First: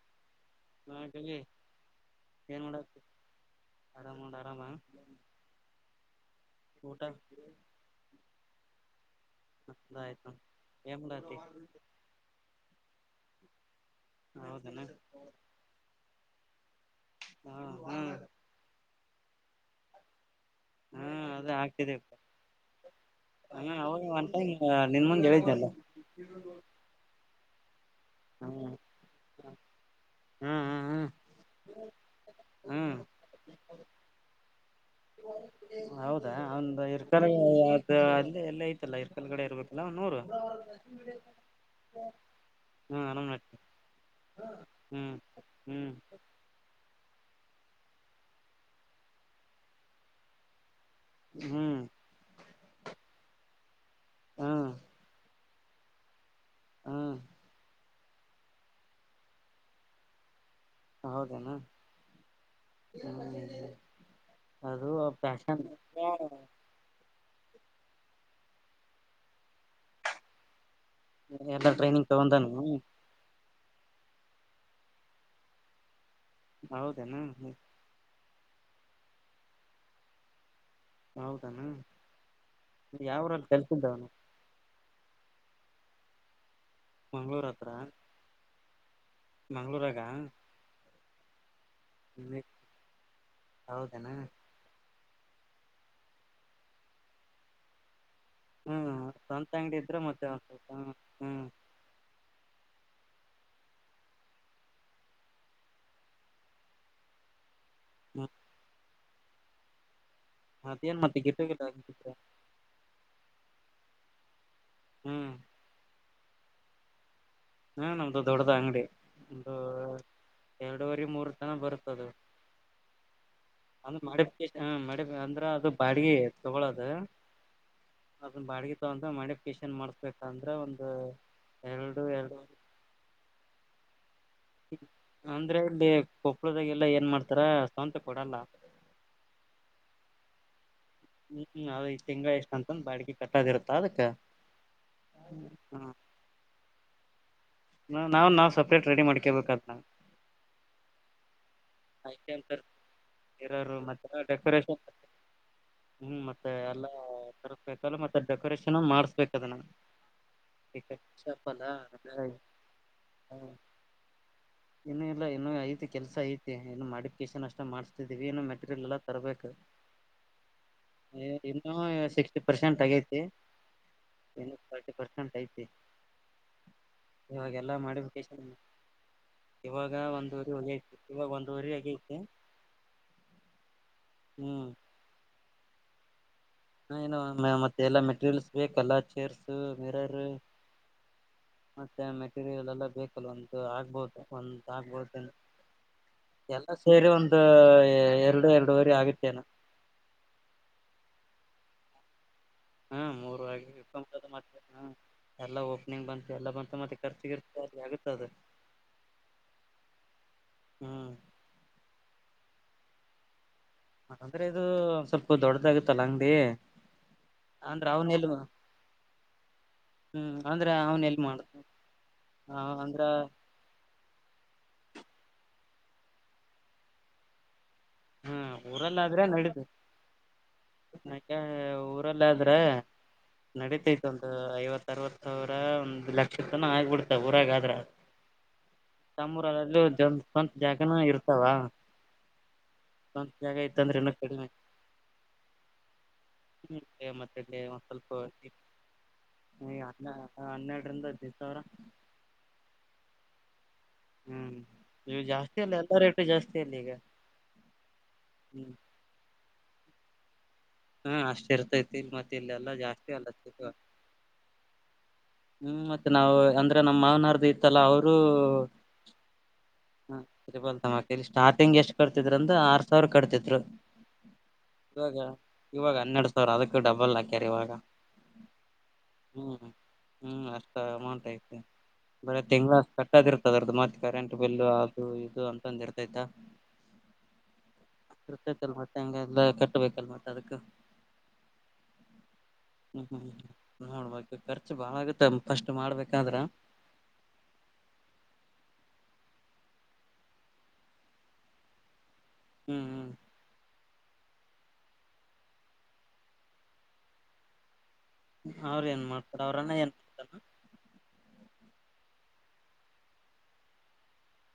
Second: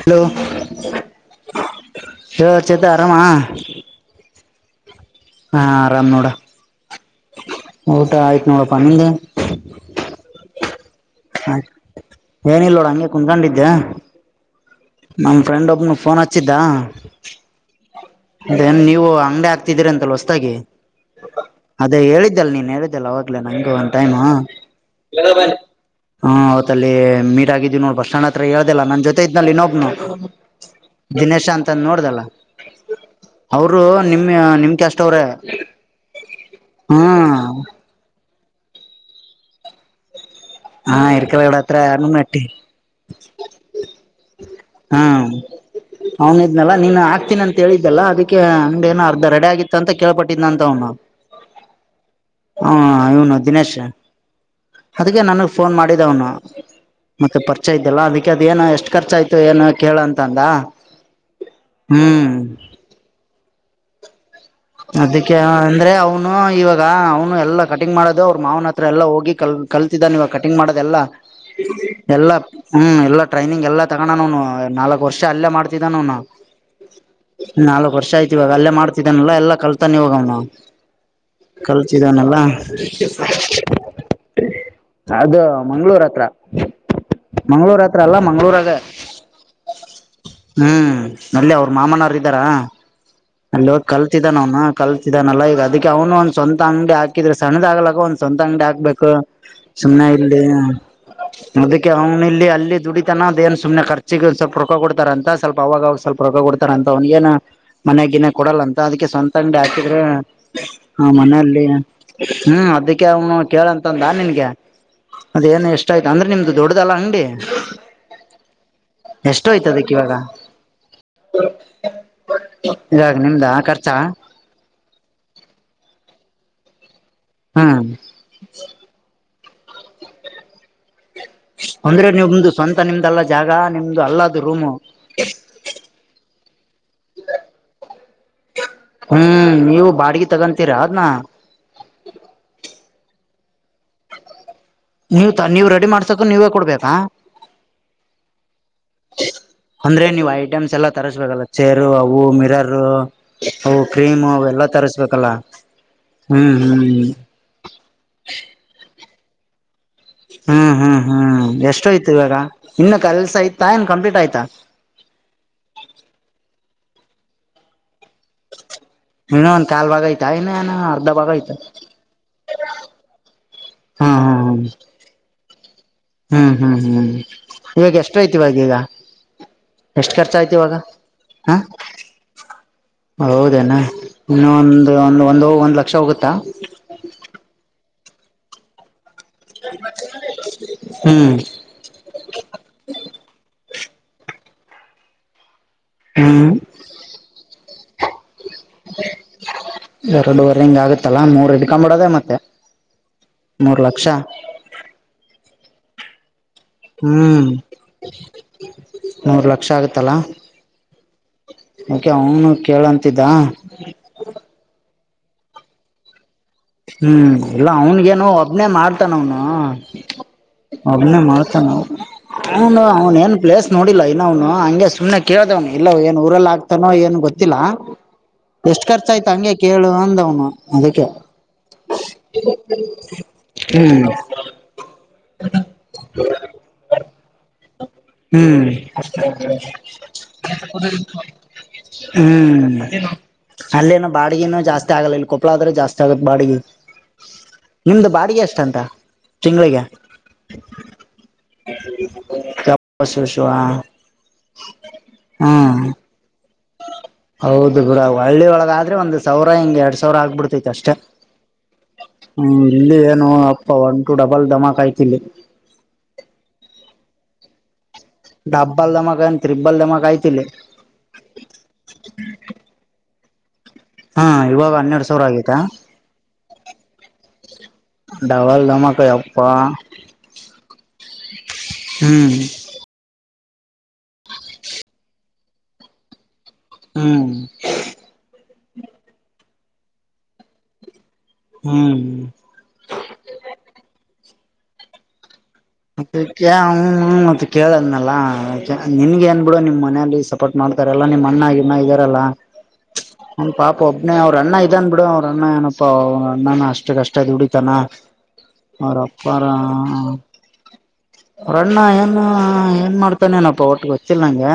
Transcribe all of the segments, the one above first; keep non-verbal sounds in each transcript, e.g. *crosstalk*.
Hello ಹಾಗಾಗಿ ಯ ಚೇತ ಆರಾಮಾ. ಆರಾಮ ನೋಡ ಆರಾಮಾ. ಹಾ ಆರಾಮ್ ನೋಡ. ಊಟ ಊಟ ಆಯ್ತು ನೋಡಪ್ಪ ನಿಂದು. ದಯ್ತು ಏನ್ ಮಾಡ ಅತ್ತಿ ಆಯ್ತ ಏನಿಲ್ಲೋಡ ಹಂಗೆ ಕುತ್ಕೊಂಡಿದ್ದೆ. ಹೌದೆನು ನಮ್ಮ ಫ್ರೆಂಡ್ ಒಬ್ನು ಫೋನ್ ಹಚ್ಚಿದ್ದ. ಹಾ ಹಾ ಏನ್ ನೀವು ಅಂಗಡಿ ಹಾಕ್ತಿದೀರಿ ಅಂತಲ್ ಹೊಸತಾಗಿ ಹಾ ಅದ ಆಗ್ತಿದೆ ಅದೇ ಹೇಳಿದ್ದಲ್ ನೀನ್ ಹೇಳಿದ್ದಲ್ಲ ಅವಾಗ್ಲೇ ಹ ನಂಗು ಒಂದ್ ಅವಾಗ ಟೈಮು. ಹ *unintelligible* ಅಲ್ಲಿ ಮೀಟಾಗಿದ್ದ ನೋಡ್ ಬಸ್ ಸ್ಯಾಂಡ್ ಹತ್ರ ಹೇಳ್ದಿಲ್ಲ ನನ್ ಜೊತೆ ಇದನಲ್ಲ ಇನ್ನ ಹ್ಮ್ ಹ್ಮ್ ಹ್ಮ್ ದಿನೇಶ ಅಂತ ನೋಡ್ದಲ್ಲ ಹ್ಮ್ ಅವರು ನಿಮ ನಿಮ್ಗೆ ಎಷ್ಟ ಅವ್ರೆ ಹೌದಾ ಒಂದು ಹ್ಮ ಇರ್ಕಲ್ ಅದು ಅಲ್ಲಿ ಎಲ್ಲ ಐತಲ್ಲಾ ಇರ್ಕಲ್ಗಡೆ ಇರ್ಬೇಕಲ್ಲ ಅವನೂರು ಹಾ ಇಕಲ ಇಡ ಅತ್ರ ಹನುಮನಟ್ಟಿ ಹ್ಮ್ ಆರಾಮ್ ನಡ್ತಿ ಹಾ ಹ್ಮ್ ಹ್ಮ್ ಹನ ಇನ್ನೆಲ್ಲ ನೀನ್ ಹಾಕತೀನ ಅಂತ ಹೇಳಿದ್ದೆಲ್ಲ ಅದಕ್ಕೆ ಹಂಗ ಏನೋ ಅರ್ಧ ರೆಡಿ ಆಗಿತ್ತು ಅಂತ ಕೇಳ್ಪಟ್ಟಿದ್ ಅಂತವ್ ನಾವು ಹ್ಮ್ ಹ ಇವನು ದಿನೇಶ್ ಹ್ಮ್ ಅದಕ್ಕೆ ನನ್ಗ್ ಫೋನ್ ಮಾಡಿದ ಅವನು ಹ್ಮ್ ಮತ್ತೆ ಪರಿಚಯ ಇದಲ್ಲಾ ಅದಕ್ಕೆ ಅ ಏನು ಎಷ್ಟು ಖರ್ಚ ಆಯ್ತು ಏನ ಕೇಳ ಅಂತ ಅಂದ ಹೌದೇನಾ ಹ್ಮ್ ಅದು ಅದಕ್ಕೆ ಪ್ಯಾಷನ್ ಅಂದ್ರೆ ಅವನು ಇವಾಗ ಈಗ ಅವನು ಎಲ್ಲ ಕಟಿಂಗ್ ಮಾಡೋದು ಅವ್ರ ಮಾವನ ಹತ್ರ ಎಲ್ಲ ಹೋಗಿ ಕಲ್ ಕಲ್ತಿದ್ದ ನೀವಾಗ ಕಟಿಂಗ್ ಮಾಡೋದೆಲ್ಲ ಎಲ್ಲ ಟ್ರೈನಿಂಗ್ ಎಲ್ಲ ತಗೊಂಡಾನು ಹ್ಮ್ ಎಲ್ಲ ಟ್ರೈನಿಂಗ್ ಎಲ್ಲ ತಗೋಣನ್ ಅವನು ನಾಲ್ಕು ವರ್ಷ ಅಲ್ಲೇ ಮಾಡ್ತಿದ್ದನ ಅವನು ಹೌದೇನಾ ನಾಲ್ಕ ವರ್ಷ ಆಯತ ಇವಾಗ ಅಲ್ಲೇ ಮಾಡ್ತಿದ್ದಾನಲ್ಲ ಎಲ್ಲಾ ಕಲ್ತಾನೆ ಇವಾಗವ್ನ ಹೌದಾನ ಕಲ್ಸಿದಾನಲ್ಲ ಯಾವರಲ್ಲಿ ಕೆಲ್ಸಿದ್ದವನು ಅದು ಮಂಗ್ಗಳೂರ್ ಹತ್ರ ಮಂಗ್ಳೂರ್ ಹತ್ರ ಅಲ್ಲಾ ಮಂಗ್ಳೂರಾಗೆ ಮಂಗ್ಳೂರಾಗ ಹ್ಮ್ ಅಲ್ಲಿ ಅವ್ರ ಮಾಮನವರು ಇದ್ದಾರ ಅಲ್ಲಿ ಹೋಗ ಹೌದೇನ ಕಲ್ತಿದ್ದ ನ ಅವ್ನು ಕಲ್ತಿದಾನಲ್ಲ ಈಗ ಅದಕ್ಕೆ ಅವನು ಒಂದ್ ಸ್ವಂತ ಅಂಗಡಿ ಹಾಕಿದ್ರೆ ಸಣ್ಣದಾಗಗ್ಲಾಗ ಒಂದ ಸ್ವಂತ ಅಂಗಡಿ ಹ್ಮ್ ಹಾಕ್ಬೇಕು ಸ್ವಂತ ಅಂಗಡಿ ಇದ್ರ ಸುಮನೆ ಮತ್ತೆ ಇಲ್ಲಿ ಹ್ಮ್ ಅವ್ನ್ ಇಲ್ಲಿ ಅಲ್ಲಿ ದುಡಿತನದ ಏನ್ ಸ್ವಲ್ಪನೆ ಖರ್ಚಿಗೆ ಸ್ವಲ್ಪ ರೊಕ್ಕ ಕೊಡತಾರ ಅಂತ ಸ್ವಲ್ಪ ಅವಾಗ ಅವಾಗ ಸ್ವಲ್ಪ ರೊಕ್ಕ ಕೊ ರಂತ ಅವನಗಏನ ಮನೆಯ ಹ್ಮ್ ಗಿನ್ನೆ ಕೊಡಲ್ಲ ಅಂತ ಅದಕ ಸ್ವಂತ ಅಂಗಡಿ ಹಾಕಿದ್ರೆ ಅದೇನ್ ಹಾ ಮತ್ತೆ ಮನೆಯಲ್ಲಿ ಗಿಟ್ಟೋಗಿಲ್ಲ ಹ್ಮ್ ಅದಕ್ಕೆ ಅವನು ಕೇಳಂತಂದಾ ನಿನ್ಗೆ ಹ್ಮ್ ಹ್ಮ್ ಅದೇಏನು ಎಷ್ಟ ಆಯ್ತು ಅಂದ್ರೆ ನಿಮ್ದು ದೊಡ್ದಲ್ಲ ಅಂಗಡಿ ಹಾ ನಮ್ದು ದೊಡ್ಡದ ಅಂಗಡಿ ಎಷ್ಟೋ ಒಂದು ಆಯ್ತ ಅದಕ್ ಇವಾಗ ಎರಡೂವರಿ ಮೂರರ ತನ ಬರತದ ಇವಾಗ ನಿಮ್ದಾ ಖರ್ಚಾ ಹ ಮೇಡಂ ಅಂದ್ರ ಅದ ಬಾಡಿಗೆ ತಗೊಳೋದು ಹ್ಮ್ ಅದನ ಬಾಡಿಗೆ ತಗೊಂಡ ಮಾಡಿಪಿಕೇಷನ್ ಮಾಡಸಬೇಕ ಅಂದ್ರ ಒಂದ ಅಂದ್ರೆ ನಿಮ್ದು ಸ್ವಂತ ನಿಮ್ದಲ್ಲ ಜಾಗ ನಿಮ್ದು ಅಲ್ಲದ ರೂಮು ಅಂದ್ರ ಇಲ್ಲಿ ಕೊಪ್ಪಳದಾಗೆಲ್ಲ ಏನ್ ಮಾಡ್ತಾರ ಸ್ವಂತ ಕೊಡಲ್ಲ ಹ್ಮ್ ನೀವು ಬಾಡಿಗೆ ತಗೊಂತೀರಾ ಅದ್ನ ಹ್ಮ್ ಹ್ಮ್ ಅದ್ ತಿಂಗಳ ಇಷ್ಟ ಅಂತಂದ ಬಾಡಿಗಿ ಕಟ್ಟದಿರತ್ತ ಅದಕ್ಕೆ ನೀವ್ ತಾನ್ ನೀವ್ ರೆಡಿ ಮಾಡಸಾಕು ನೀವೇ ಕೊಡ್ಬೇಕಾ ನಾವ್ ನಾವ್ ಸಪ್ರೇಟ್ ರೆಡಿ ಮಾಡ್ಕೇಬೇಕದ್ ನಾವ್ ಅಂದ್ರೆ ನೀವ್ ಐಟಮ್ಸ್ ಎಲ್ಲ ತರ್ಸ್ಬೇಕಲ್ಲ ಚೇರು ಅವು ಐಟೆಮ್ ಮಿರರ್ ಹ ಇರೋರು ಕ್ರೀಮ್ ಅವ ಎಲ್ಲಾ ತರಿಸಬೇಕಲ್ಲ ಹ್ಮ ಮತ್ತೆ ಎಲ್ಲಾ ತರ್ಸ್ಬೇಕಲ್ಲ ಮತ್ತೆ ಡೆಕೋರೇಷನ್ ಮಾಡ್ಸಬೆಕ್ ಅದನ್ ಹ್ಮ್ ಹ್ಮ್ ಹ್ಮ್ ಎಷ್ಟೋಯ್ತು ಇವಾಗ ಇನ್ನ ಕೆಲ್ಸ ಇತ್ತಾ ಏನ್ ಕಂಪ್ಲೀಟ್ ಆಯ್ತಾ ಇನ್ನು ಇಲ್ಲ ಇನ್ನು ಐತಿ ಕೆಲಸ ಐತಿ ಇನ್ನು ಮಾಡಿಫಿಕೇಶನ್ ಅಷ್ಟ ಮಾಡ್ಸತಿದಿವಿ ಇನ್ನು ಮೆಟೀರಿಯಲ್ ಎಲ್ಲ ತರ್ಬೇಕ ಇನ್ನೊ ಒಂದ್ ಕಾಲ್ ಭಾಗ ಆಯ್ತಾ ಇನ್ನ ಏನ ಅರ್ಧ ಭಾಗ ಆಯ್ತಾ ಇನ್ನು ಸಿಕ್ಸಟಿ ಪರ್ಸೆಂಟ್ ಆಗೇತಿ ಹ್ಮ್ ಥರ್ಟಿ ಪರ್ಸೆಂಟ್ ಐತೆತಿ ಹ್ಮ್ ಹ್ಮ್ ಹ್ಮ್ ಇವಾಗ ಎಷ್ಟ ಐತಿ ಮಾಡಿಫಿಕೇಶನ್ ಇವಾಗ ಈಗ ಇವಾಗ ಎಷ್ಟು ಖರ್ಚ ಒಂದ್ ಹೋರಿ ಆಯ್ತು ಇವಾಗ ಹೊಗೆತಿ ಇವಾಗ ಒಂದ ಹ ಹೋರಿ ಆಗೇತಿ ಹೌದೇನಾ ಇನ್ನ ಹ್ಮ್ ಒಂದು ಒಂದ ಒಂದು ಒಂದ್ ಲಕ್ಷ ಹೋಗುತ್ತಾ ಹ ಇನ್ನು ಮತ್ತೆ ಎಲ್ಲ ಮೆಟೀರಿಯಲ್ಸ್ ಬೇಕಲ್ಲ ಚೇರ್ಸ್ ಮಿರರ್ ಹ್ಮ್ ಮತ್ತೆ ಮೆಟೀರಿಯಲ್ ಎಲ್ಲ ಬೇಕಲ್ ಒಂತ ಆಗ್ಬಹುದು ಒಂತ ಆಗ್ಬಹುದು ಹ್ಮ್ ಎಲ್ಲ ಸೇರಿ ಒಂದು ಎರಡು ಎರಡುವರೆ ಆಗುತ್ತೇನೆ ಎರಡುವರೆ ಹಿಂಗ್ ಆಗತ್ತಲ್ಲಾ ಮೂರ್ ಹಿಡ್ಕೊಂಡ ಬಿಡೋದೇ ಮತ್ತೆ ಹ್ಮ ಮೂರ ಮೂರ್ ಲಕ್ಷ ಮತ್ತ ಹ್ಮ ಎಲ್ಲಾ ಓಪನಿಂಗ್ ಬಂತು ಎಲ್ಲ ಬಂತ ಹ್ಮ್ ಮೂರ್ ಲಕ್ಷ ಆಗತ್ತಲ್ಲಾ ಹ್ಮ್ ಓಕೆ ಅವನು ಕೇಳಂತಿದ್ದ ಹ ಅಂದ್ರೆ ಇದು ಸ್ವಲ್ಪ ದೊಡ್ಡದಗತ್ತಲ್ಲ ಅಂಗಡಿ ಹ್ಮ್ ಇಲ್ಲ ಅಂದ್ರ ಅವ್ನ್ ಅವನಗೇನು ಎಲ್ ಒಬ್ನೇ ಮಾಡ್ತಾನ ಅವನು ಹ್ಮ್ ಅಂದ್ರ ಅವ್ನ್ ಎಲ್ ಒಬ್ನೇ ಮಾಡ ಮಾಡ್ತ ನ ಅಂದ್ರ ಅವನ್ ಏನ್ ಪ್ಲೇಸ್ ನೋಡಿಲ್ಲ ಇನ್ನವ್ನು ಹಂಗೆ ಸುಮ್ನೆ ಕೇಳ್ದವ್ನು ಇಲ್ಲ ಏನ್ ಊರಲ್ಲ ಆಗ್ತಾನೋ ಏನ್ ಗೊತ್ತಿಲ್ಲ ಹ್ಮ್ ಎಷ್ಟ್ ಊರಲ್ಲ ಖರ್ಚ ಆದ್ರೆ ಆಯ್ತು ಹಂಗೆ ನಡೀತ ಕೇಳು ಅಂದವ್ನು ಅದಕ್ಕೆ ಯಾಕೆ ಊರಲ್ಲ ಆದ್ರೆ ನಡತೈತ್ ಹ್ಮ್ ಒಂದು ಐವತ್ತು ಅರವತ್ ಸಾವಿರ ಒಂದ್ ಲಕ್ಷ ತನ ಆಗ್ಬಿಡ್ತಾವ ಊರಾಗ ಆದ್ರ ಹ್ಮ್ ನಮ್ಮೂರಲ್ಲೂ ಒಂದ್ ಸ್ವಂತ ಜಾಗನೂ ಇರ್ತಾವ ಹ್ಮ್ ಸ್ವಂತ ಜಾಗ ಇತ್ತಂದ್ರೆ ಅಲ್ಲೇನ ಇನ್ನೂ ಬಾಡಿಗೆನೂ ಜಾಸ್ತಿ ಆಗಲ್ಲ ಇಲ್ಲಿ ಕೊಪ್ಪಳ ಆದ್ರೆ ಜಾಸ್ತಿ ಆಗತ್ ಬಾಡಿಗೆ ಕಡಿಮೆ ನಿಮ್ದು ಬಾಡಿಗೆ ಎಷ್ಟಂತ ಈ ತಿಂಗಳಿಗೆ ಹದ ಹನ್ನೆರಡರಿಂದ ಹದಿನೈದು ಸಾವಿರ *unintelligible* ಪಸು ಶುವ ಹ್ಮ್ ನೀವು ಜಾಸ್ತಿ ಅಲ್ಲ ಎಲ್ಲಾ ರೇಟ ಜಾಸ್ತಿ ಅಲ್ಲಿ ಈಗ ಹೌದು ಗುರ ಹ್ಮ್ ಹಳ್ಳಿೊಳಗಾದ್ರೆ ಒಂದು ಸಾವಿರ ಹಿಂಗ ಎರಡ್ ಸಾವಿರ ಆಗ್ಬಿಡ್ತೈತಿ ಅಷ್ಟು ಹಾ ಅಷ್ಟ್ ಇರ್ತೈತಿ ಇಲ್ ಮತ್ತೆ ಹ್ಮ ಇಲ್ಲೆಲ್ಲಾ ಇಲ್ಲಿ ಜಾಸ್ತಿ ಏನು ಅಲ್ಲತ್ತೈತಿ ಅಪ್ಪ ಒಂಟು ಡಬಲ್ ದಮಾಕ್ ಯ್ತಿಲ್ಲಿ ಹ್ಮ್ ಮತ್ತ ನವು ಅಂದ್ರ ನಮ್ ಮಾವನರ್್ದ ಇ ಲ್ಲ ಅವರು ಡಬ್ಬಲ್ ಧಮಾಕ್ ಏನ್ ತ್ರಿಬಲ್ ಧಮಾಕ್ ಹ ಆಯ್ತಿ ಇಲ್ಲಿ ಹಮೆಕೆ ಇಲ್ಲಿ ಸ್ಟಾರ್ಟಿಂಗ್ ಎಷ್ಟ್ ಕಟ್ತಿದ್ರು ಅಂದ್ರ ಆರ್ ಸಾವಿರ ಕಟ್ತಿದ್ರು ಹಾ ಹನ್ನೆರಡ್ ಇವಾಗ ಸಾವಿರ ಆಗೈತಾ ಇವಾಗ ಹನ್ನೆರಡು ಸಾವಿರ ಅದಕ್ಕ ಡಬಲ್ ಹಾಕ್ಯಾರ ಇವಾಗ ಡವಲ್ ದಮ್ಮಕ ಹಪ್ಪಾ ಹ್ಮ್ ಹ್ಮ್ ಅಷ್ಟು ಅಮೌಂಟ್ ಐತೆ ಬರ ಹ್ಮ್ ತಿಂಗಳ ಕಟ್ಟದ ಇರ್ತದರ್ದ್ದು ಮತ್ತೆ ಕರೆಂಟ್ ಬಿಲ್ ಅದು ಇದು ಅಂತಂದು ಇರ್ತೈತ ಹ್ಮ್ ಕರ್ತೈತಲ್ ಮತ್ತೆ ಹೆಂಗ ಎಲ್ಲ ಕಟ್ಬೇಕಲ್ ಮತ್ತತ್ ಅದಕ್ ಹ್ಮ ಹ್ಮ್ ಹ್ಮ್ ನೋಡ್ಬ ಖರ್ಚು ಬಾಳ ಆಗತ್ತ ಫಸ್ಟ್ ಮಾಡ್ಬೇಕಾದ್ರ ಕ್ಕೆಮ ಮತ್ತತ್ ಕೇಳದ್ನಲ್ಲ ನಿನ್ಗೆ ಏನ್ ಬಿಡು ನಿಮ್ ಮನಲಿ ಸಪೋರ್ಟ್ ಮಾಡ್ತಾರಲ್ಲಾ ನಿಮ್ಮ್ ಅಣ್ಣ ಇಮ್ಮ ಇದಾರಲ್ಲಾ ಹ್ಮ್ ಹ್ಮ್ ಹನ್ ಪಾಪ ಒಬ್ನನೆ ಅವ್ರ ಅಣ್ಣ ಇದನ್ ಬಿಡು ಅವ್ರ ಅಣ್ಣ ಏನಪ್ಪ ಅವ ಅಣ್ಣನ ಅಷ್ಟ ಕಷ್ಟ ಉಡಿತಾನ ಅವ್ರ ಏನ್ ಮಾಡ್ತಾರ ಅವ್ರಪ್ಪಾರ ಅವ್ರನ್ನ ಏನ್ ಮಾಡ್ತಾರ ಅವ್ರಣ್ಣ ಏ ಏನ್ ಮಾಡ್ತಾನೇನಪ್ಪ ಒಟ್ಟಿಗೆ ಹೊಚ್ಚಿಲ್ಲ ನಂಗೆ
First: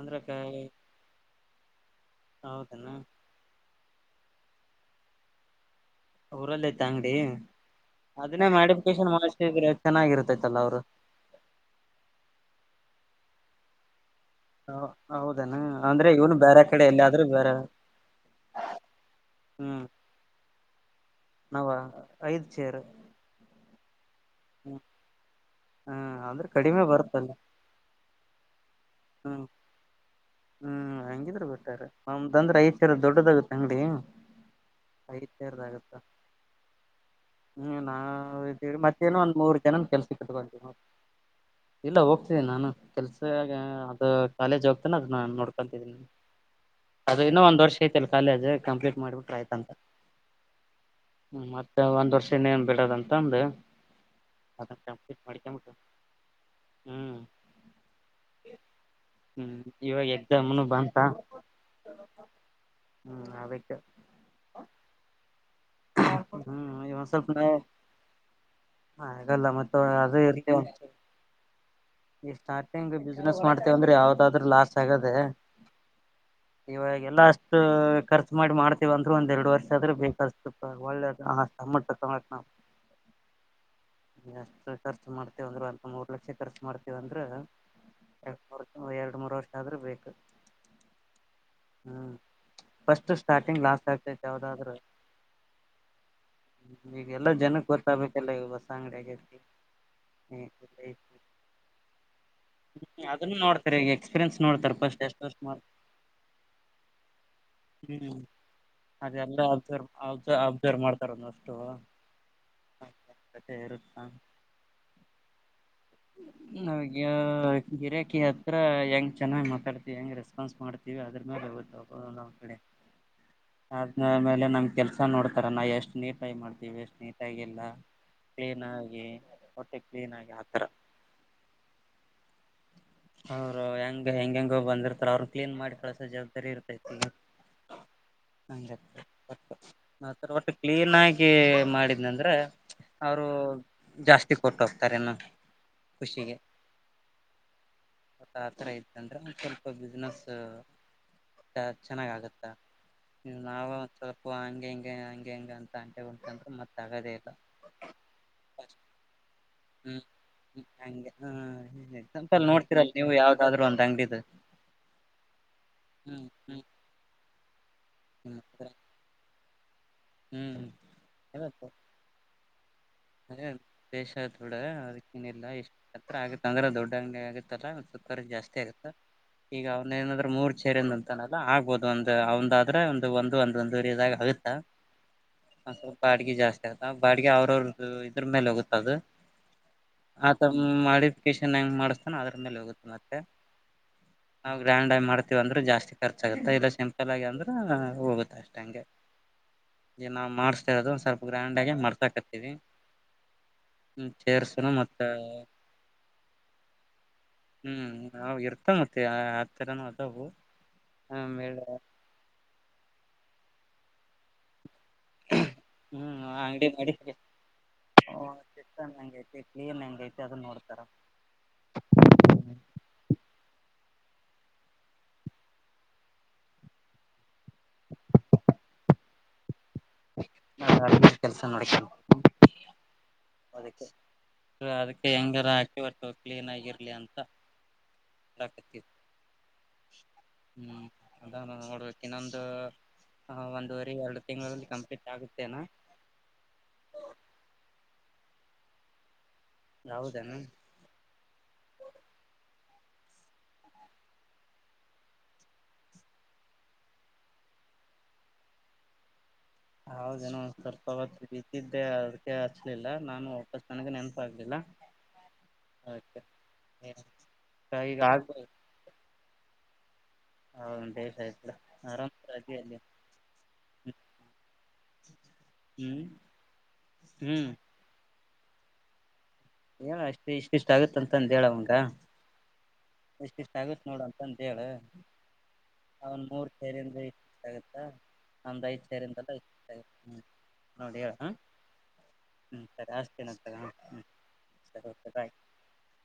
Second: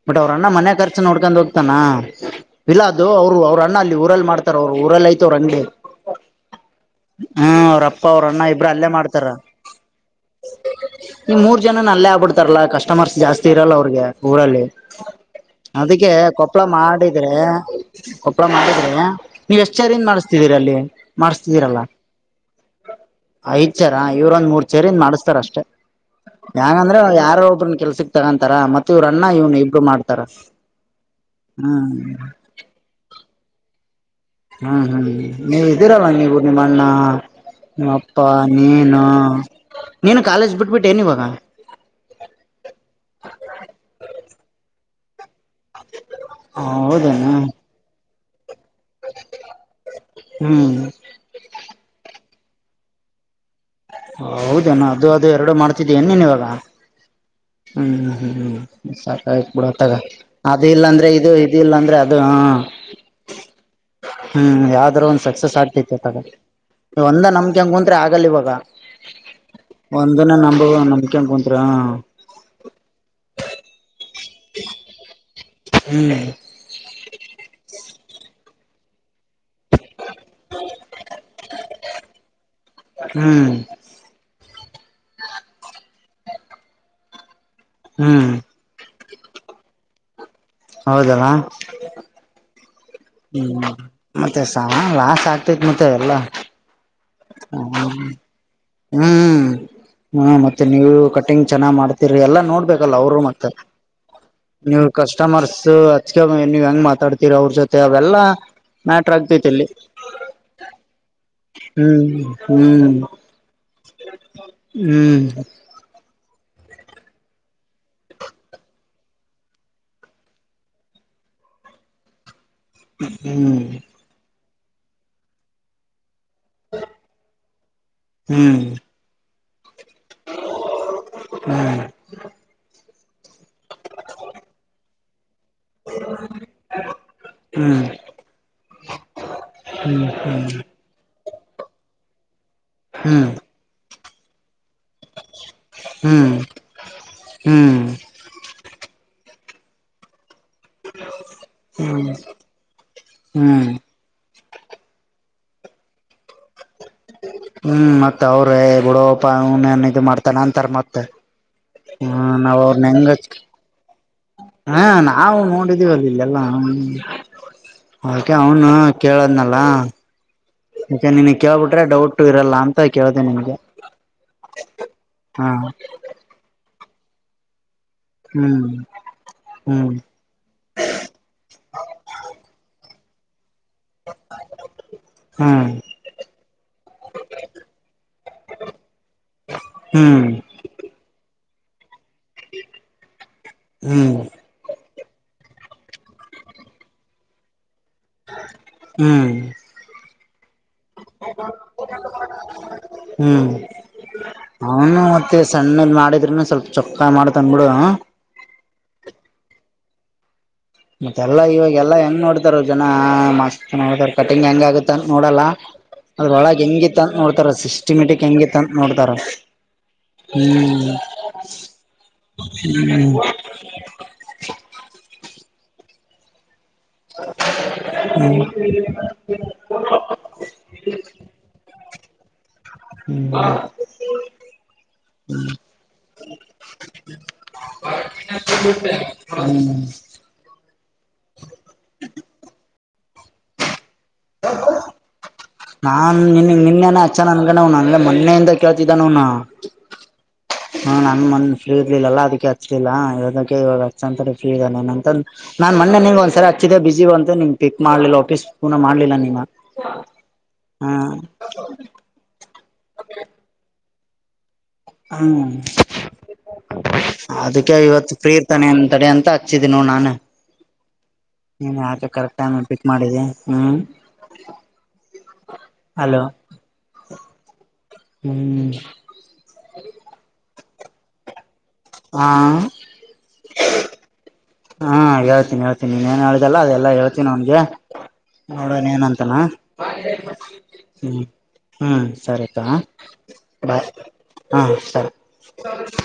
ಅಂದ್ರ ಬಟ್ ಅವ್ರಣ್ಣ ಮನೆ ರ್ ನೋಡ್ಕೊಂಡ್ ಹೋಗ್ತಾನ ಹೌದನ ಇಲಾದು ಅವರು ಅವ್ರ ಅಲ್ಲಿ ಹಊರಲ್ ಮಾಡ್ತಾರ ಅವ್ರು ಊರಲ್ ಐತವ್ರು ಅಂಗಡಿ ಊರಲ್ಲಿ ಐತೆ ಅಂಗಡಿ ಹ್ಮ್ ಅವ್ರ ಅಪ್ಪ ಅವ್ರ ಅಣ್ಣ ಅದನ್ನೇ ಇಬ್ರು ಅಲ್ಲೇ ಮಾಡಿಫಿಕೇಶನ್ ಮಾಡ್ತಾರ ಮಾಡತಿದ್ರೆ ಚೆನ್ನಾಗಿರ್ತೈತಲ್ಲ ಅವ್ರು ನೀ ಮೂರ್ ಜನ ಅಲ್ಲೇ ಆಗ್ಬ ಬಿಡ್ತಾರಲ್ಲ ಕಸ್ಟಮರ್ಸ್ ಜಾಸ್ತಿ ಇರಲ್ಲ ಅವ್ರಿಗೆ ಊರಲ್ಲಿ ಹೌದನ ಅಂದ್ರೆ ಅದಿಕ್ಕೆ ಇವನು ಕೊಪ್ಳ ಬೇರೆ ಕಡೆ ಎಲ್ಲಾದ್ರೂ ಮಾಡಿದ್ರೆ. ಬೇರೆ ಕೊಪ್ಳ ಮಾಡಿದ್ರಲ ನೀವ್ ಎಷ್ಟ ಚೆರಿಂದ್ ಮಾಡುಸ್ತಿದೀರ್ ಅಲ್ಲಿ. ನವ ಮಾಡಿಸ್ತಿದೀರಲ್ಲ ಐದ್ ಚೇರು. ಐದ್ ಚರಾ ಇವರೊಂದ್ ಮೂರ್ ಚೆರಿಂದ್ ಮಡುಸ್ತಾರ್ ಅಷ್ಟೇ. ಹ್ಮ್ ಅಂದ್ರೆ ಕಡಿಮೆ ನವಂದ್ರೆ ಬರ್ತಲ್ಲ ಯಾರೊ ಒಬ್ಬ್ರನ್ ಕೆಲ್ಸಕ್ ತಗೊಂತಾರ ಮತ್ ಇವ್ರ ಅಣ್ಣ ಹ್ಮ್ ಇವ್ನು ಇಬ್ರು ಮಾಡ್ತಾರ. ಹ್ಮ್ ಹಂಗಿದ್ರ ಬೆಟರ್ ಹ್ಮ್ ಅವ್ನ್ ಬಂದ್ರ ಐದ್ತರ ದೊಡ್ಡದಾಗತ ಅಂಗಡಿ. ಹಾ ಹಾ ಐದ್ ನೀವ್ ಸೇರ್ದಾಗತ್ತ ಇದ್ದೀರಲ್ಲ ನೀವು ನಿಮ್ ಅಣ್ಣ. ಹ್ಮ್ ನಿಮ್ಮ ಅಪ್ಪ ನಾವ ಇದ್ದೀವಿ ನೀನು ಮತ್ತೇನ ಎನ ಒಂದ್ ಮೂರು ಜನುನ್ ನೀನು ಕೆಲ್ಸುಕ್ ಕಾಲೇಜ್ ಇಟ್ಕೊಂತಿವ್ ನಾವ್. ಬಿಟ್ಬಿಟ್ಟೇನ್ ಇವಾಗ ಇಲ್ಲ ಹೋಗ್ತಿದೀನ್ ನಾನು ಕೆಲ್ಸಗ ಅದು ಕಾಲೇಜ್ ಹೋಗ್ತೀನಿ ಅದು ನನ್ ನೋಡ್ಕೋ ಅದು ಹೌದೇನಾ ಇನ್ನು ಒಂದ್ ವರ್ಷ. ಐತಲ್ ಕಾಲೇಜು ಕಂಪ್ಲೀಟ್ ಮಾಡ್ಬಿಟ್ರ ಆಯ್ತ್ ನಮ್ದು. ಹ್ಮ್ ಹ್ಮ ಮತ್ತೆ ಒಂದ್ ವರ್ಷ ಇನೇನ್ ಬಿಡದ್ ಅಂತ್ತಂದು. ಹೌದೆನು ಅದು ಅದು ಎರಡು ಮಾಡ್ತಿದ್ದಿ ಏನ್ ನೀನ್ ಇವಾಗ. ಹ್ಮ್ ಹ್ಮ್ ಹ್ಮ್ ಸಾಕಯಿತ್ ಹ್ಮ್ ಬಿಡತ್ತಗ ಇವಾಗ ಎಕ್ಸಾಮ್ನು ಅದು ಬಂತ ಇಲ್ಲಾಂದ್ರೆ ಇದು. ಇದು ಇಲ್ಲಾಂದ್ರೆ ಅದು ಹಾ ಹಾ.. ಹ್ಮ್ ಅದಿಕ್ಕೆ. ಹ್ಮ್ ಯಾವ್ದರ ಒಂದ್ ಸಕ್ಸಸ್ ಆಗ್ತೈತತಗ ಹ್ಮ್ ಒಂದೆ ನಾಮ್ಕೆನ್ ಕುಂತ್ರೆ ಆಗಲ್ ಇವಾಗ. ಹಾ ಅದಲ್ಲ ಮತ್. ಒಂದುನೆ ನಂಬುವ ನಂಬಿಕೆನ್ ಕುಂತ್ರೆ ಹಾ. ಈ ಸ್ಟಾರ್ಟಿಂಗ್ ಬಿಸ್ನೆಸ್ ಮಾಡ್ತೇವಂದ್ರೆ ಯಾವದಾದ್ರು ಲಾಸ್ ಆಗದೆ. ಹ್ಮ್ ಇವಾಗೆಲ್ಲಾ ಅಷ್ಟು ಖರ್ಚು ಮಾಡಿ ಮಾಡ್ತೀವಂದ್ರು ಒಂದ್ ಎರಡ್ ವರ್ಷ ಅದ್ರು ಬೇಕಲ್ರಿ. ಸೋಲ್ಪ ಒಳ್ಳೇದು *unintelligible* ತಕಂಬಕ್ ನಾವ್. ಹ್ಮ್ ಎಷ್ಟು ಖರ್ಚ ಮಾಡ್ತೀವಂದ್ರೆ ಒಂದ್ ಮೂರ್ ಲಕ್ಷ ಖರ್ಚು ಮಾಡ್ತೀವ್ ಅಂದ್ರ ಹ್ಮ್ ಎರು. ಹ್ಮ್ಮ್ ಎರಡ್ ಮೂರ್ ವರ್ಷ ಆದ್ರೂ ಬೇಕು. ಹೌದಲ್ಲ. ಹ್ಮ್ ಫಸ್ಟ್ ಸ್ಟಾರ್ಟಿಂಗ್ ಹ್ಮ್ ಲಾಸ್ಟ್ ಆಗ್ತೈತಿ ಮತ್ತೆ ಸಮ ಯಾವದಾದ್ರು. ಲಾಸ್ ಆಗ್. *unintelligible* ಹ್ಮ ಈಗ್ಗೆಲ್ಲಾ ಜನೂಕು ಗೋತ್ತಾಗ್ಬೇಕಲ್ಲ ಇಲ್ ಓಸಾ ಅಂಗ್ಡಿ ಅಗೇತಿ. ಹ್ಮ್ ಹ್ಮ ಮತ್ತೆ ನೀವು ಕಟಿಂಗ್ ಚೆನ್ನಾಗ್ ಮಾಡ್ತಿರಿ ಎಲ್ಲ ನೋಡ್ಬೇಕಲ್ಲ ಅವರುನು. ನೋತಾರೆ ಈಗ್ ಎಕ್ಸ್ರಿಯನ್ಸ್ ನೋಡ್. ನೀವು ಕಸ್ಟಮರ್ಸ್ ಹಚ್ಕ ನೀವ್ ಹೆಂಗ್ ಮಾತಾಡ್ತಿರ ಅವ್ರ ಜೊತೆ ಹ್ಮ್ ಅವೆಲ್ಲಾ. ಮ್ಯಾಟ್ರ್ ಅದೆಲ್ಲ ಆಗ್ತೈತಿಲ್ಲಿ ಅಬ್ಸರ್ವ್ ಅಬ್ಸರ್ವ್ ಮಾಡ್ತಾರ ಹ್ಮ್ ಹ್ಮ್. ತಟೇ ಇರುತದೆ. ಹ್ಮ್ *inaudible* ನಮ್ಗೆ ಗಿರಾಕಿ ಹತ್ರ ಹೆಂಗೆ ಚೆನ್ನಾಗ್ ಮಾತಾಡ್ತಿಯ ಹೆಂಗ್ ರೆಸ್ಪಾನ್ಸ್ ಮಾಡ್ತೀಯ ಅದ್ರು ಮೇಲ್ ಹೋಗುತ್ತಾವ್. ನಮ್ ಕಡೆ. ಹ್ಮ್. ಆಮೇಲೆ ನಮ್ ಕೆಲ್ಸ ನೋಡ್ತಾರ ನಾವ್ ಎಷ್ಟ್ ನೀಟಾಗ್ ಮಾಡ್ತೀವಿ ಅಂತ್. ನಿವ್ ಎಷ್ಟ್ ನೀಟಾಗಿಲ್ಲ ಹ್ಮ್ ಕ್ಲೀನ ಆಗಿ... ಹೊಟಿಗ್ ಕ್ಲೀನಾಗಿ ಆತರ. ಅವ್ರು ಹೆಂಗ್ ಹೆಂಗೆಂಗೋ ಬಂದಿರ್ತಾರ ಅವ್ರು ಕ್ಲೀನ್ ಮಾಡಿ. ಕಳುಸೋ ಜವಾಬ್ದಾರಿ ಇರತೈತಿ ಹ್ಮ್ ಮಾತ್ರ ಒಟ್ಟು ಕ್ಲೀನಾಗಿ ಮಾಡಿದ್ನಂದ್ರ ಅವರು ಹ್ಮ್ ಹ್ಮ್ ಜಾಸ್ತಿ. ಟಿಪ್ಸ್ ಕೊಟಾಗ್ತಾರ ಇನ್ನ ಕುಷಿಗೆ. ಹ್ಮ್ ಹ್ಮ್ ಸ್ವಲ್ಪ ಹತ್ರ ಇತ್ತ ಅಂದ್ರ ಸ್ವಲ್ಪ ಬಿಸಿನೆಸ್. ಚೆನ್ನಾಗ ಹ್ಮ್ ಆಗತ್ತಾ ನಾವ. ಹ್ಮ್ ಸ್ವಲ್ಪ ಹಂಗೆ ಹಂಗೆ ಹಗೆ ಹಂಗ ಅಂತ ಅಂಕೋಬೆಕ್ ಅಂದ್ರೆ ಮತ್ತ ಆಗೋದೇ ಇಲ್ಲ. ಹ್ಮ್ ಮತ್ತ ಅವ್ರೆ ಬಿಡೋ. ಅವ್ನ್ ಏನ್ ಇದು ಹ್ಮ್ ಮಾಡ್ತನಾ ನಂತಾರ ಮತ್ತೆ ಹಂಗೆ ಹ್ಮ್ ಹೂ ಎಕ್ಸಾಂಪಲ್ ನಾವ ಅವ್ರನ್ನ ನೋಡ್ತಿರಲ್ ಹೆಂಗ. ನೀವು ಯಾವ್ದಾದ್ರು ಒಂದ್ ಅಂಗಡಿದ ಹಾ ನಾವು ನೋಡಿದೀವಲ್ಲಿ ಹ್ಮ್ ಇಲ್ಲೆಲ್ಲ ಹ್ಮ್ ಹೂ. ಅದಕೆ ಹ್ಮ್ ಅವನು ಕೇಳದ್ನಲ್ಲ ಹ್ಮ್ ಅದಕೆ ನಿನ ಕೇಳ್ಬಿಟ್ರೆ ಡೌಟ್ ಇರಲ್ಲ ಅಂತ. ಕೇಳ್ದೆ ಅದೇ ನಿನ್ಗೆ ಬೇಶ ಆತ ಬಿಡ್ ಅದಕ್ಕೇನಿಲ್ಲ ಹಾ ಇಷ್ಟ. ಹತ್ರ ಆಗುತ್ತೆ ಅಂದ್ರ ದೊಡ್ಡ ಅಂಗಡಿ ಆಗತ್ತಲ್ಲ ಜಾಸ್ತಿ ಹ್ಮ್ ಆಗುತ್ತೆ ಈಗ ಹ್ಮ್ ಅವನೆ ಏನರ್. ಮೂರ್ ಚೇರಿಂದ ಅಂತಾನಲ್ಲ ಆಗ್ಬಹುದು ಒಂದ್ ಅವಂದ್ದ್ರೆ ಒಂದು ಒಂದು ಒಂದುವರಿ ನಾಗ್ ಆಗುತ್ತ ಹ್ಮ್ ಸ್ವಲ್ಪ ಬಾಡಿಗೆ ಜಾಸ್ತಿ ಆತದ ಬಾಡಿಗೆ ಅವ್ರವರು. ಇದ್ರ ಮೇಲೆ ಹೋಗುತ್ತದು ಹ್ಮ್ ಆತ ಮಾಡಿಫಿಕೇಶನ್ ಹೆಂಗ ಮಾಡ್ಸ ಅದ್ರ ಮೇಲೆ ಹೋಗುತ್ತೆ ಮತ್ತೆ ಹ್ಮ್ ನಾವು ಗ್ರ್ಯಾಂಡ್ ಆಗಿ ಮಾಡ್ತೀವಿ ಅಂದ್ರೆ ಜಾಸ್ತಿ ಖರ್ಚಾಗುತ್ತೆ ಇಲ್ಲ ಸಿಂಪಲ ಆಗಿ ಅಂದ್ರ ಹೋಗುತೇ ಅಷ್ಟೇ ಹಂಗೆ ಹ್ಮ್ ಈಗ ನಾವ್ ಮಾಡ್ಸ್ತೆವ್ ಅದು. ಸ್ವಲ್ಪ ಗ್ರ್ಯಾಂಡ್ ಆಗಿ ಮಾಡಸಕತಿವಿ. ಹ್ಮ್. ಮತ್ತ ಅವನು ಮತ್ತೆ ಸಣ್ಣ ಮಾಡಿದ್ರುನು, ಸ್ವಲ್ಪ ಚೊಕ್ಕ ಮಾಡ್ತಾನ ಬಿಡು. ನಾವು ಇರ್ತವ ಮತ್ತ ಆ, ಆ ತರನು ಆತಾವು ಮತ್ತೆಲ್ಲಾ ಇವಾಗೆಲ್ಲಾ ಹೆಂಗ್ ನೋಡ್ತಾರ ಜನಾ ಮಸ್ತ್ ನೋಡ್ತಾರ ಕಟಿಂಗ್ ಹೆಂಗ ಆಗುತ್ತ ಅಂತ ನೋಡಲ್ಲ. ಹ್ಮ್ ಅದರ ಒಳಗ ಅಂಗಡಿ ಮಾಡಿ ಹೆಂಗಿತ್ತಂತ ನೋಡ್ತಾರ ಸಿಸ್ಟಮೆಟಿಕ ಹೆಂಗಿತ್ತು ಅಂತ ನೋಡ್ತಾರ ಹೆಂಗೈತಿ ಕ್ಲೀನ್ ಹೆಂಗೈತಿ ಅದನ್ನ ನೋಡ್ತಾರ ಹ್ಮ್. ಹ್ಮ. *unintelligible* *unintelligible* ಅದ ಆಗಿ ಕೆಲ್ಸ ನೋಡಕೆ ಅದಕೆ ಹೆಂ ಗರಾ ಆಗ್ಲಿ ಹೊತು ಕ್ಲೀನ್ ಆಗಿರ್ಲಿ ಅಂತ *unintelligible* ಹ್ಮ. ಹ್ಮ್ ಅದ ನೋಡ್ಬೇಕ ಇನ್ನೊಂದು. ಹ, ಒಂದುವರೆ ಎರಡು ತಿಂಗಳಲ್ಲಿ ಕಂಪ್ಲೀಟ್ ಆಗುತ್ತೇನಾ? ನಾನ್ ನಿನ್ ನಿನ್ನೆನ ಹಚ್ಚೇನ ಅನ್ಕೊಂಡವ್, ನನ್ಗ ಮೊನ್ನೆಯಿಂದ ಕೇಳ್ತಿದ್ದ ನವನು. ಹೌದೇನು. ಹ, ನನ್ ಮಂದ ಫ್ರೀ ಇರ್ಲಿಲ್ಲಲ್ಲಾ, ಅದಕ್ಕೆ ಹಚ್ಲಿಲ್ಲ ಇದಕ್ಕೆ ಇವಾಗ ಹಚ್ಚಂತ ಫ್ರೀ ಇದಾನೆನಂತ. ನಾನ್ ಮೊನ್ನೆ ನಿಂಗ ಒಂದ್ಸರಿ ಹಚಿದಿದೆ. ಬಿಜಿ ಬಂತು ನಿ ಪಿಕ್ ಮಾಡ್ಲಿಲ್ಲ, ವಾಪಿಸ್ ಪೂನ ಮಾಡಲಿಲ್ಲ ನೀನಾ. ಹೌದೇನ, ಒಂದ ಸ್ವಲ್ಪ ಅವತ್ತು ಬಿಸಿ ಇದೆ ಅದಕ್ಕೆ ಹಚ್ಚಲಿಲ್ಲ ನಾನು ವಾಪಸ್ ನನಗ್ ನೆನ್ಪ. ಆಗಲಿಲ್ಲ. ಹ್ಮ್, ಅದಕ್ಕೆ ಈಗ ಇವತ್ತು ಫ್ರೀ ಆಗ್ಬೋದು ಇರ್ತಾನೆ ಅಂತನೆ ಅಂತ. ಹಚ್ಚಿದಿನಿ ನೋಡ್ ನಾನ್. ಹೌದ ಏನ್ ಸರಿ ನೀ ಯಾಕ್ ಕರೆಕ್ಟ್ ಟೈಮ್ ಪಿಕ್ ಮಾಡಿದ್ದ, ಹ್ಮ್ ಹ್ಮ್ ಹಲೋ. ಹ್ಮ್. ಹ್ಮ್. ಹೇಳ ಅಷ್ಟೆ ಇಷ್ಟು, ಇಷ್ಟು ಆಗುತ್ತ ಅಂತ ಅಂದ ಹೇಳ ಅವಂಗ. ಹಾ! ಇಷ್ಟುಷ್ಟ ಆಗುತ್ತ ನೋಡ. ಅಂತ ಹೇಳ! ಹಾ! ಹೇಳ್ತೀನಿ, ಹೇಳ್ತಿನಿ ನೀನ್ನೇನ್ ಅವನ್ ಮೂರ್ ಹೇಳ್ದುದಲ್ಲಾ, ಅದೆಲ್ಲಾ ಸೇರಿಂದ ಹೇಳ್ತನಿ ಇಷ್ಟ ಅವನಿಗೆ. ಆಗುತ್ತ ನಮ್ದ್ ನೋಡೋಣ ಐದ್ ಸೇರಿಂದಲ್ಲ ಏನಂತನಾ. ಇಷ್ಟ ಆಗುತ್ತ ನೋಡಿ ಹು ಹೇಳ ಹು ಸರಿ ತೊ ಹ್ಮ್ ಸರಿ ಅಷ್ಟತೇನಂತ ಬಾಯ್. ಹ್ಮ್ ಸರಿ ಓಕೆ ಬಾಯ್. ಸೋರಿ